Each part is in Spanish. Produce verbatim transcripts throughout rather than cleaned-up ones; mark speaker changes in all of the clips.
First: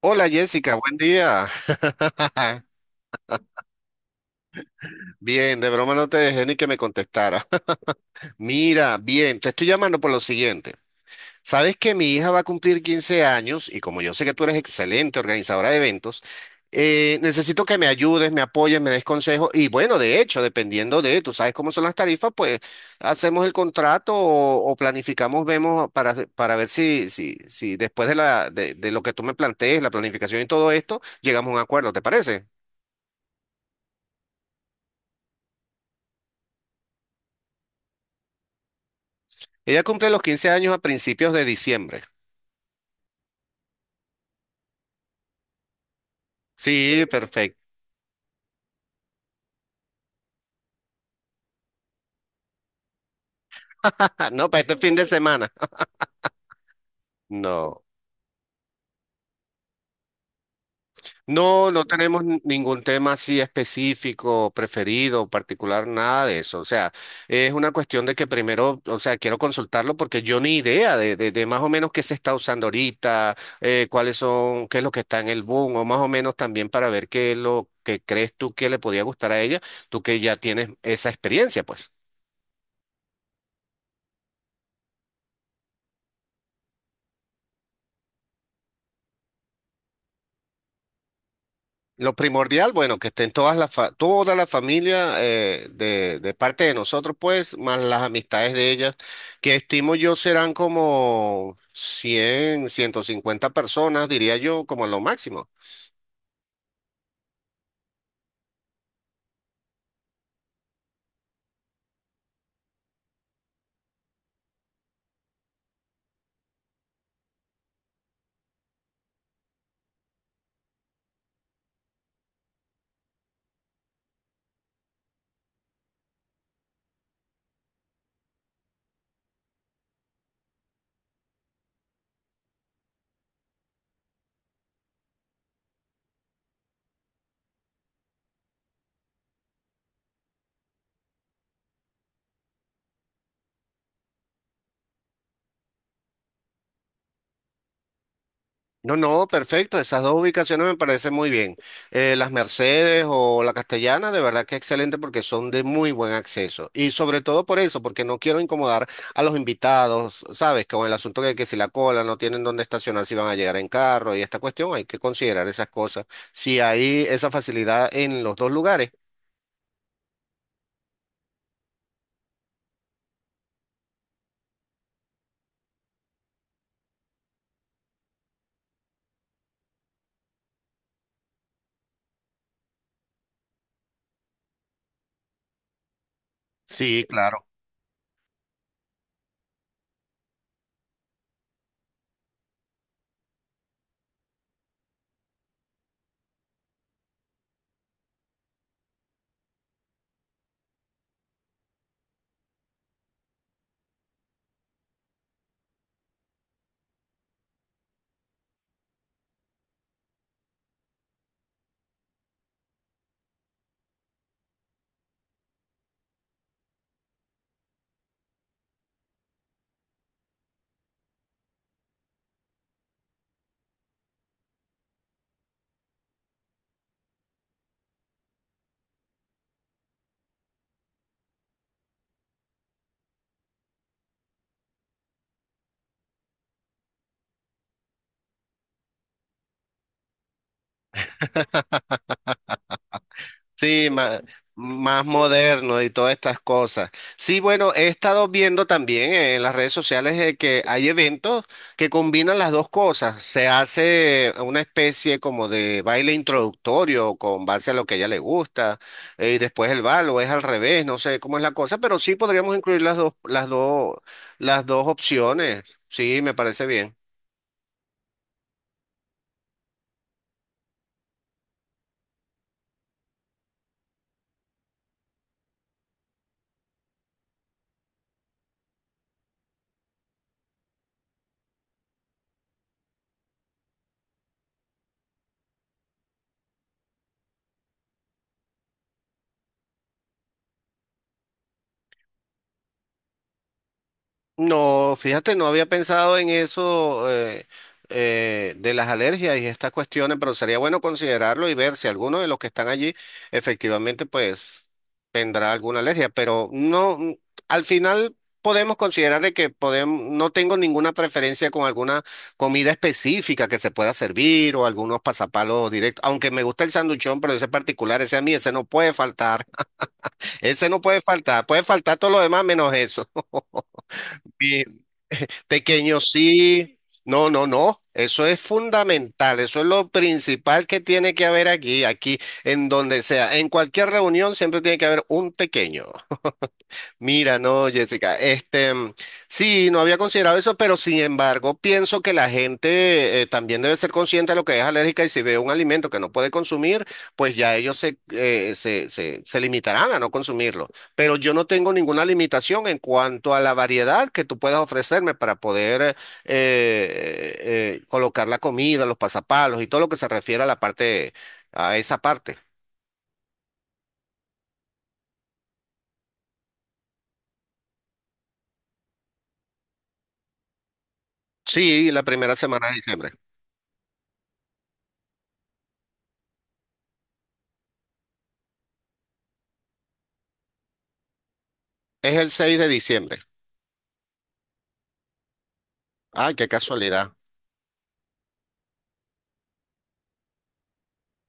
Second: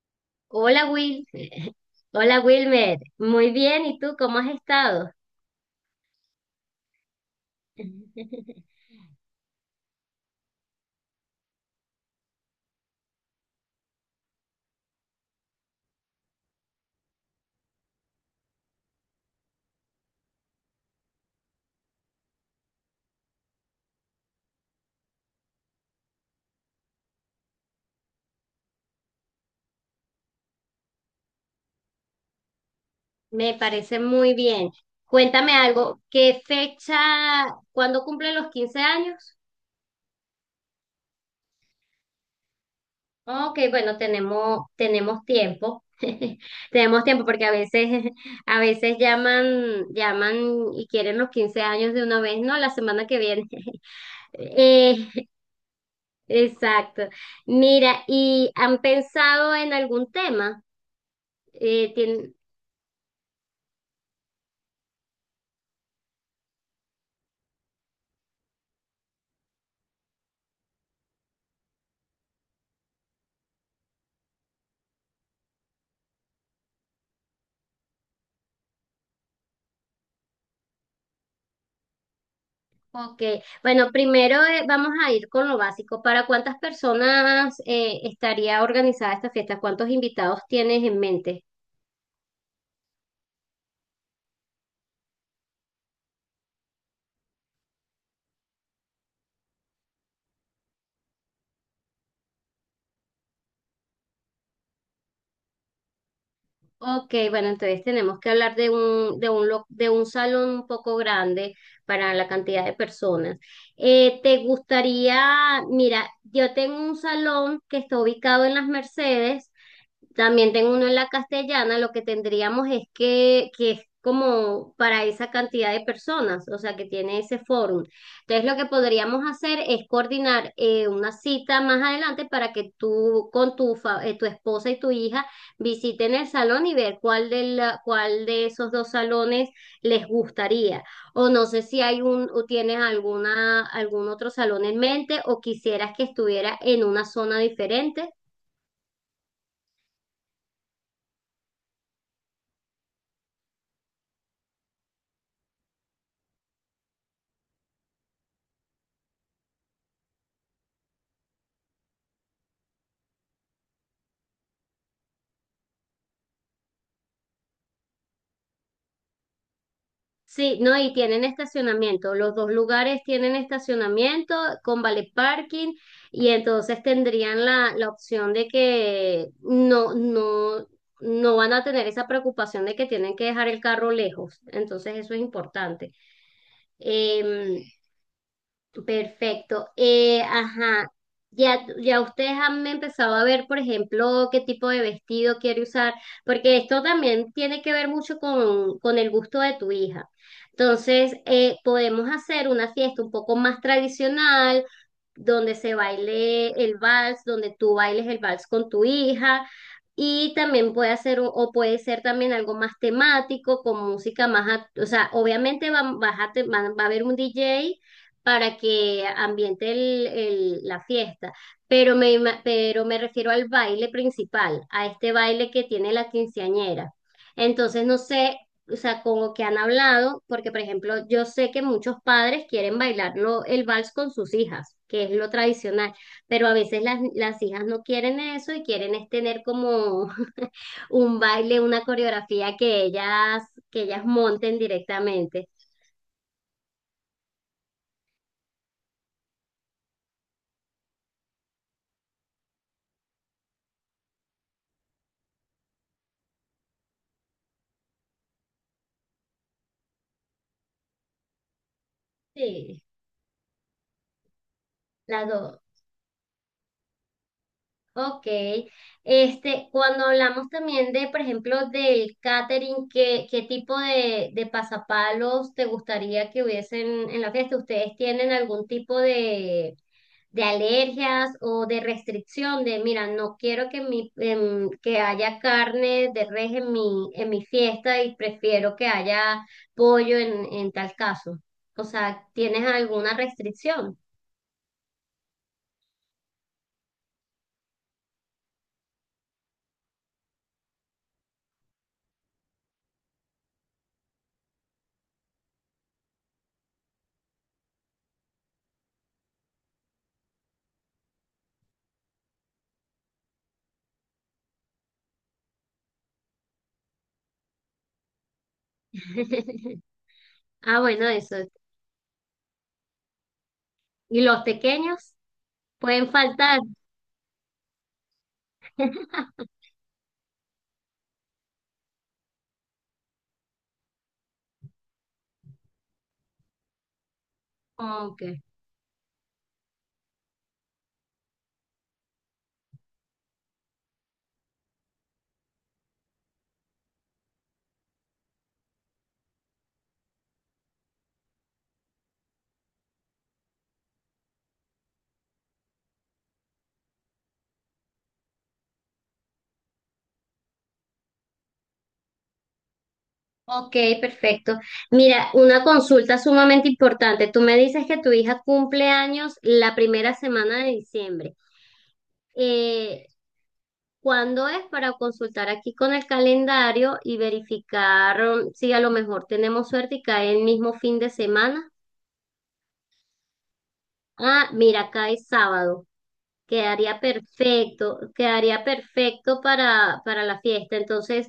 Speaker 1: Hola Jessica,
Speaker 2: Hola,
Speaker 1: buen
Speaker 2: Will.
Speaker 1: día.
Speaker 2: Hola, Wilmer, muy bien, ¿y tú cómo has estado?
Speaker 1: Bien, de broma no te dejé ni que me contestara. Mira, bien, te estoy llamando por lo siguiente. Sabes que mi hija va a cumplir quince años y como yo sé que tú eres excelente organizadora de eventos, eh, necesito que me ayudes, me apoyes, me des consejos y bueno, de hecho, dependiendo de, tú sabes cómo son las tarifas, pues hacemos el contrato o, o planificamos, vemos para, hacer- para ver si, si, si después de, la, de, de lo que tú me plantees, la planificación y todo esto, llegamos a un acuerdo, ¿te parece?
Speaker 2: Me parece muy bien. Cuéntame algo, ¿qué fecha, cuándo cumple los quince años?
Speaker 1: Ella cumple los quince años a principios de diciembre.
Speaker 2: Ok, bueno, tenemos, tenemos tiempo. Tenemos
Speaker 1: Sí,
Speaker 2: tiempo porque a
Speaker 1: perfecto.
Speaker 2: veces, a veces llaman, llaman y quieren los quince años de una vez. No, la semana que viene.
Speaker 1: No, para este fin de
Speaker 2: Eh,
Speaker 1: semana.
Speaker 2: exacto.
Speaker 1: No.
Speaker 2: Mira, ¿y han pensado en algún tema?
Speaker 1: No, no
Speaker 2: Eh,
Speaker 1: tenemos
Speaker 2: tien-
Speaker 1: n- ningún tema así específico, preferido, particular, nada de eso. O sea, es una cuestión de que primero, o sea, quiero consultarlo porque yo ni idea de, de- de más o menos qué se está usando ahorita, eh, cuáles son, qué es lo que está en el boom, o más o menos también para ver qué es lo que crees tú que le podía gustar a ella, tú que ya tienes esa experiencia, pues.
Speaker 2: Ok, bueno, primero eh, vamos a ir con lo básico. ¿Para cuántas personas eh, estaría organizada esta fiesta? ¿Cuántos invitados tienes en mente?
Speaker 1: Lo primordial, bueno, que estén todas las fa- toda la familia eh, de, de parte de nosotros, pues, más las amistades de ellas, que estimo yo serán como cien ciento cincuenta personas, diría yo, como lo máximo.
Speaker 2: Ok, bueno, entonces tenemos que hablar de un, de un, lo- de un salón un poco grande para la cantidad de personas. Eh, ¿te gustaría? Mira, yo tengo un salón que está ubicado en Las Mercedes, también tengo uno en la Castellana. Lo que tendríamos es que, que es como para esa cantidad de personas, o sea, que tiene ese fórum. Entonces, lo que podríamos hacer es coordinar eh, una cita más adelante para que tú con tu, fa- eh, tu esposa y tu hija visiten el salón y ver cuál de la- cuál de esos dos salones les gustaría. O no sé si hay un, o tienes alguna, algún otro salón en mente, o quisieras que estuviera en una zona diferente.
Speaker 1: No, no, perfecto. Esas dos ubicaciones me parecen muy bien. Eh, las Mercedes o la Castellana, de verdad que excelente porque son de muy buen acceso. Y sobre todo por eso, porque no quiero incomodar a los invitados, ¿sabes? Con el asunto de que si la cola no tienen dónde estacionar, si van a llegar en carro y esta cuestión, hay que considerar esas cosas. Si hay esa facilidad en los dos lugares.
Speaker 2: Sí, no, y tienen estacionamiento. Los dos lugares tienen estacionamiento con vale parking, y entonces tendrían la, la opción de que no, no, no van a tener esa preocupación de que tienen que dejar el carro lejos. Entonces eso es importante.
Speaker 1: Sí, claro.
Speaker 2: Em, Perfecto. Eh, ajá. Ya, ya ustedes han empezado a ver, por ejemplo, qué tipo de vestido quiere usar, porque esto también tiene que ver mucho con, con el gusto de tu hija. Entonces, eh, podemos hacer una fiesta un poco más tradicional, donde se baile el vals, donde tú bailes el vals con tu hija. Y también puede hacer, un- o puede ser también algo más temático, con música más, act- o sea, obviamente va, vas a te- va, va a haber un D J para que ambiente el- el- la fiesta, pero me, ima- pero me refiero al baile principal, a este baile que tiene la quinceañera. Entonces, no sé, o sea, con lo que han hablado, porque por ejemplo, yo sé que muchos padres quieren bailarlo el vals con sus hijas, que es lo tradicional. Pero a veces las, las hijas no quieren eso y quieren es tener como un baile, una coreografía que ellas, que
Speaker 1: Sí,
Speaker 2: ellas
Speaker 1: más,
Speaker 2: monten
Speaker 1: más
Speaker 2: directamente.
Speaker 1: moderno y todas estas cosas. Sí, bueno, he estado viendo también en las redes sociales eh, que hay eventos que combinan las dos cosas. Se hace una especie como de baile introductorio con base a lo que a ella le gusta eh, y después el bal o es al revés, no sé cómo es la cosa, pero sí podríamos incluir
Speaker 2: Sí,
Speaker 1: las dos, las dos, las dos
Speaker 2: las dos.
Speaker 1: opciones. Sí, me parece bien.
Speaker 2: Ok, este, cuando hablamos también de, por ejemplo, del catering, ¿qué, qué tipo de, de pasapalos te gustaría que hubiesen en la fiesta? ¿Ustedes tienen algún tipo de, de alergias o de restricción de? Mira, no quiero que mi, em, que haya carne de res en mi, en mi fiesta y prefiero que haya pollo en, en tal caso. O sea, ¿tienes alguna restricción?
Speaker 1: No, fíjate, no había pensado en eso eh, eh, de las alergias y estas cuestiones, pero sería bueno considerarlo y ver si alguno de los que están allí efectivamente pues tendrá alguna alergia, pero no, mm, al final podemos considerar de que podemos, no tengo ninguna preferencia con alguna comida específica que se pueda servir o algunos pasapalos directos, aunque me gusta el sanduchón, pero ese particular, ese a mí, ese no puede faltar, ese
Speaker 2: Ah,
Speaker 1: no puede
Speaker 2: bueno, eso.
Speaker 1: faltar, puede faltar todo lo demás menos eso.
Speaker 2: ¿Y los pequeños?
Speaker 1: Pequeño
Speaker 2: Pueden faltar.
Speaker 1: sí, no, no, no. Eso es fundamental, eso es lo principal que tiene que haber aquí, aquí, en donde sea, en cualquier reunión siempre tiene que haber un pequeño. Mira, no, Jessica,
Speaker 2: Ok.
Speaker 1: este, mm, sí, no había considerado eso, pero sin embargo, pienso que la gente eh, también debe ser consciente de lo que es alérgica y si ve un alimento que no puede consumir, pues ya ellos se, eh, se, se, se limitarán a no consumirlo. Pero yo no tengo ninguna limitación en cuanto a la variedad que tú puedas ofrecerme para poder eh, eh, colocar la comida, los pasapalos y todo lo que se refiere a la parte, a esa parte.
Speaker 2: Ok, perfecto. Mira, una consulta sumamente importante. Tú me dices que tu hija cumple años la primera semana de diciembre.
Speaker 1: Sí, la primera semana de
Speaker 2: Eh,
Speaker 1: diciembre.
Speaker 2: ¿Cuándo es, para consultar aquí con el calendario y verificar um, si a lo mejor tenemos suerte y cae el mismo fin de semana?
Speaker 1: Es el seis de diciembre.
Speaker 2: Ah, mira, cae sábado.
Speaker 1: Ah, qué
Speaker 2: Quedaría
Speaker 1: casualidad.
Speaker 2: perfecto, quedaría perfecto para, para la fiesta. Entonces,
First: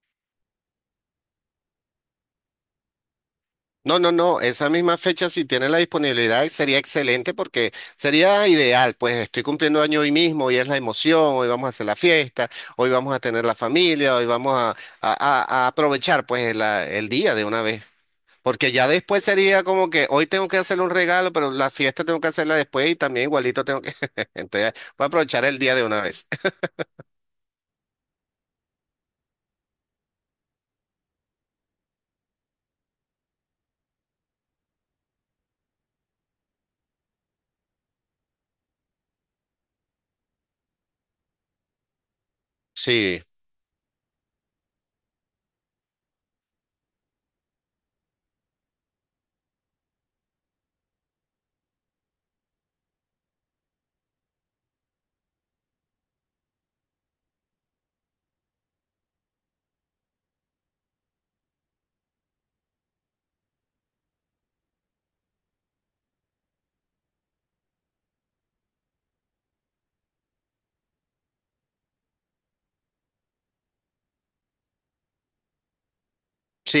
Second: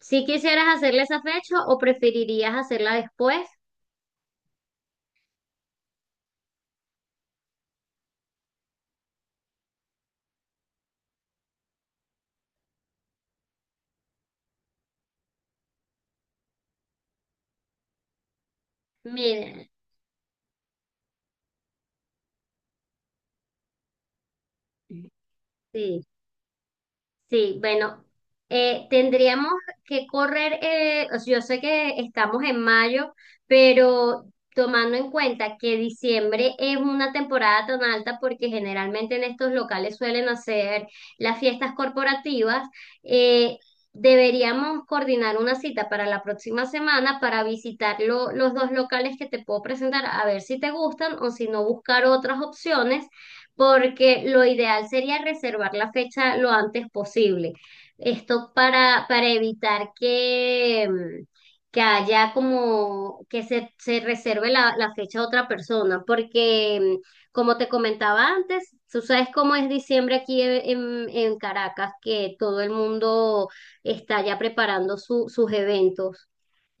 Speaker 2: si quisieras hacerla esa fecha o preferirías hacerla después,
Speaker 1: No, no, no, esa misma fecha si tiene la disponibilidad sería excelente porque sería ideal, pues estoy cumpliendo año hoy mismo, hoy es la emoción, hoy vamos a hacer la fiesta, hoy vamos a tener la familia, hoy vamos a, a- a- a aprovechar pues la- el día de una vez, porque ya después sería
Speaker 2: mira,
Speaker 1: como que hoy tengo que hacerle un regalo, pero la fiesta tengo que hacerla después y también igualito tengo que, entonces voy a aprovechar el día de una
Speaker 2: sí.
Speaker 1: vez.
Speaker 2: Sí, bueno, eh, tendríamos que correr, eh, o sea, yo sé que estamos en mayo, pero tomando en cuenta que diciembre es una temporada tan alta porque generalmente en estos locales suelen hacer las fiestas corporativas,
Speaker 1: Sí.
Speaker 2: eh, deberíamos coordinar una cita para la próxima semana para visitar lo- los dos locales que te puedo presentar, a ver si te gustan o si no buscar otras opciones, porque lo ideal sería reservar la fecha lo antes posible. Esto para, para evitar que, mm, que haya como que se, se reserve la, la fecha a otra persona, porque mm, como te comentaba antes, tú sabes cómo es diciembre aquí en, en- en Caracas, que todo el mundo está ya preparando su- sus eventos.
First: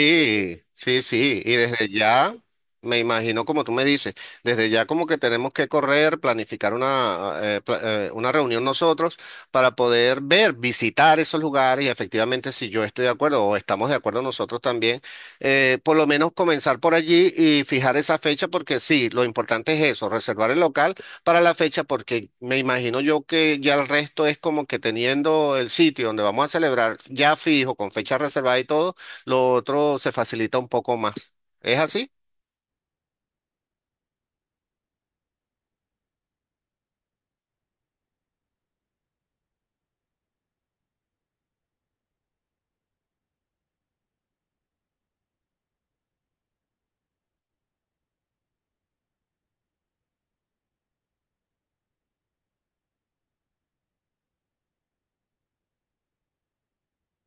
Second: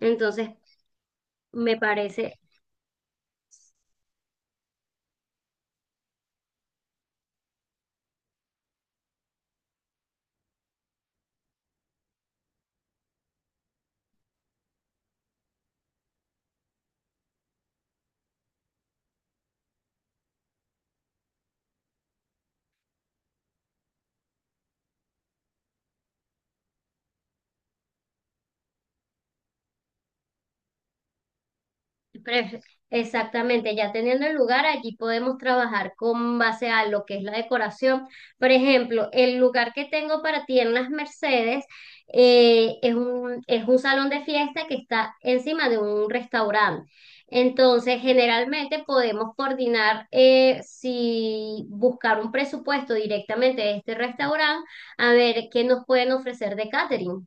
Speaker 2: Entonces,
Speaker 1: sí, sí, y
Speaker 2: me
Speaker 1: desde ya,
Speaker 2: parece.
Speaker 1: me imagino como tú me dices, desde ya como que tenemos que correr, planificar una, eh, eh, pla- eh, una reunión nosotros para poder ver, visitar esos lugares y efectivamente si yo estoy de acuerdo o estamos de acuerdo nosotros también, eh, por lo menos comenzar por allí y fijar esa fecha porque sí, lo importante es eso, reservar el local para la fecha porque me imagino yo que ya el resto es como que teniendo el sitio donde vamos a celebrar ya fijo, con fecha reservada y todo lo otro se facilita un poco más. ¿Es así?
Speaker 2: Pref- Exactamente, ya teniendo el lugar, allí podemos trabajar con base a lo que es la decoración. Por ejemplo, el lugar que tengo para ti en las Mercedes eh, es un, es un salón de fiesta que está encima de un restaurante. Entonces, generalmente podemos coordinar eh, si buscar un presupuesto directamente de este restaurante, a ver qué nos pueden ofrecer de catering,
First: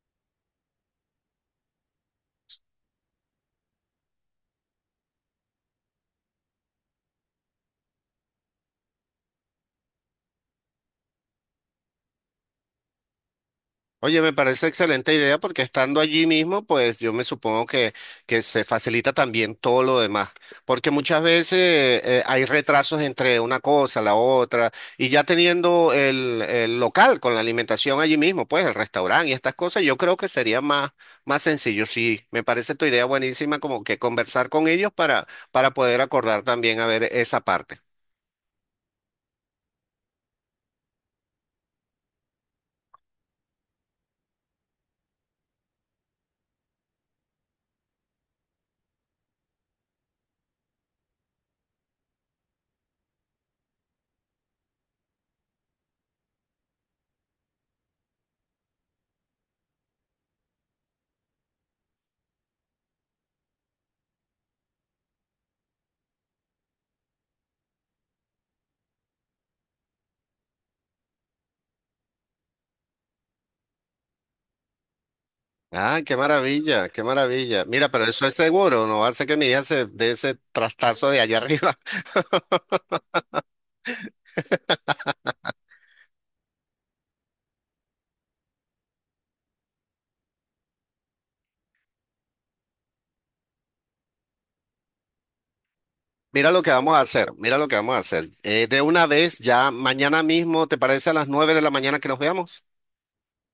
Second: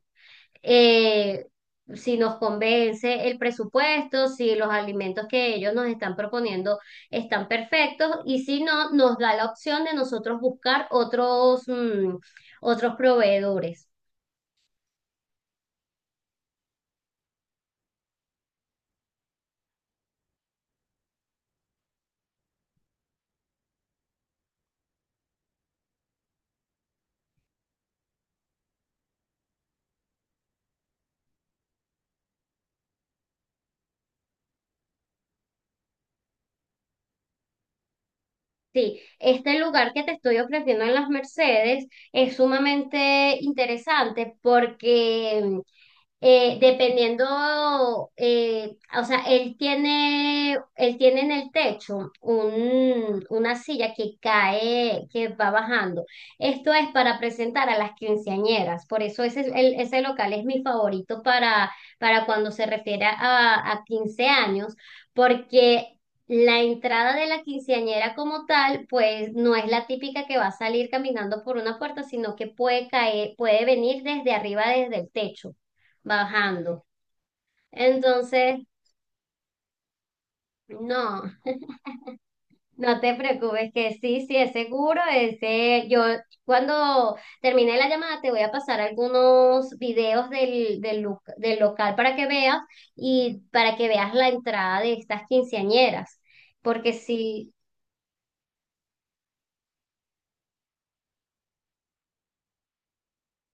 Speaker 2: eh, si nos convence el presupuesto, si los alimentos que ellos nos están proponiendo están perfectos. Y si no, nos da la opción de nosotros buscar otros, mm, otros proveedores.
Speaker 1: Oye, me parece excelente idea porque estando allí mismo, pues yo me supongo que, que se facilita también todo lo demás, porque muchas veces eh, hay retrasos entre una cosa, la otra, y ya teniendo el, el local con la alimentación allí mismo, pues el restaurante y estas cosas, yo creo que sería más, más, sencillo. Sí, me parece tu idea buenísima como que conversar con ellos para, para poder acordar también a ver esa parte.
Speaker 2: Sí, este lugar que te estoy ofreciendo en Las Mercedes es sumamente interesante porque eh, dependiendo, eh, o sea, él tiene, él tiene en el techo un, una silla que cae, que va bajando. Esto es para presentar a las quinceañeras, por eso ese, es el- ese local es mi favorito para, para cuando se refiere a, a quince años, porque... La entrada de la quinceañera como tal, pues no es la típica que va a salir caminando por una puerta, sino que puede caer, puede venir desde arriba, desde el techo
Speaker 1: Ah, qué
Speaker 2: bajando.
Speaker 1: maravilla, qué maravilla. Mira, pero eso es
Speaker 2: Entonces,
Speaker 1: seguro, no hace que mi hija se dé ese trastazo de
Speaker 2: no,
Speaker 1: allá arriba.
Speaker 2: no te preocupes que sí, sí, es seguro, ese. Yo cuando termine la llamada te voy a pasar algunos videos del, del, lu- del local para que veas, y para que veas la entrada de estas quinceañeras,
Speaker 1: Mira lo que
Speaker 2: porque
Speaker 1: vamos a hacer,
Speaker 2: sí.
Speaker 1: mira lo que vamos a hacer. Eh, de una vez, ya mañana mismo, ¿te parece a las nueve de la mañana que nos veamos?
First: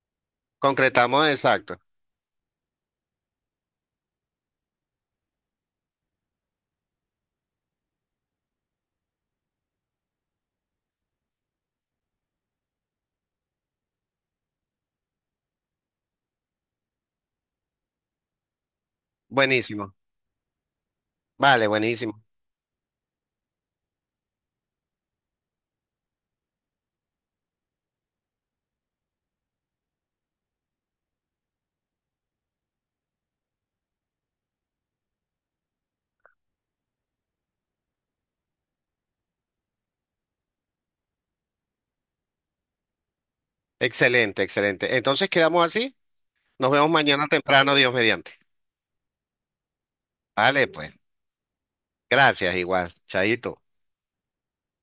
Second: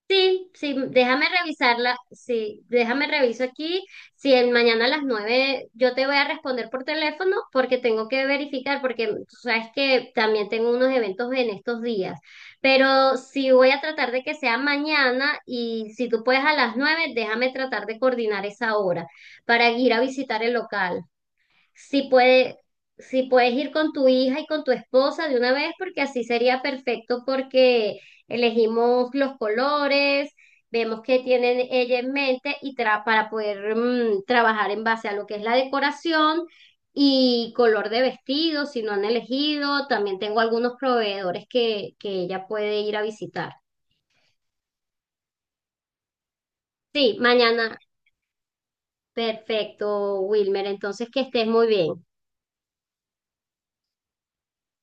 Speaker 2: Sí, sí,
Speaker 1: Concretamos,
Speaker 2: déjame
Speaker 1: exacto.
Speaker 2: revisarla, sí, déjame reviso aquí, si el mañana a las nueve yo te voy a responder por teléfono, porque tengo que verificar, porque tú sabes que también tengo unos eventos en estos días, pero sí voy a tratar de que sea mañana y si tú puedes a las nueve, déjame tratar de coordinar esa hora para ir
Speaker 1: Buenísimo.
Speaker 2: a visitar el local,
Speaker 1: Vale,
Speaker 2: si
Speaker 1: buenísimo.
Speaker 2: puede, si puedes ir con tu hija y con tu esposa de una vez, porque así sería perfecto porque elegimos los colores, vemos qué tienen ella en mente y tra- para poder mm, trabajar en base a lo que es la decoración y color de vestido, si no han elegido. También tengo algunos proveedores que, que ella puede ir a visitar.
Speaker 1: Excelente, excelente. Entonces quedamos así. Nos vemos
Speaker 2: Sí,
Speaker 1: mañana temprano,
Speaker 2: mañana.
Speaker 1: Dios mediante.
Speaker 2: Perfecto, Wilmer.
Speaker 1: Vale, pues.
Speaker 2: Entonces, que estés muy bien.
Speaker 1: Gracias, igual. Chaito.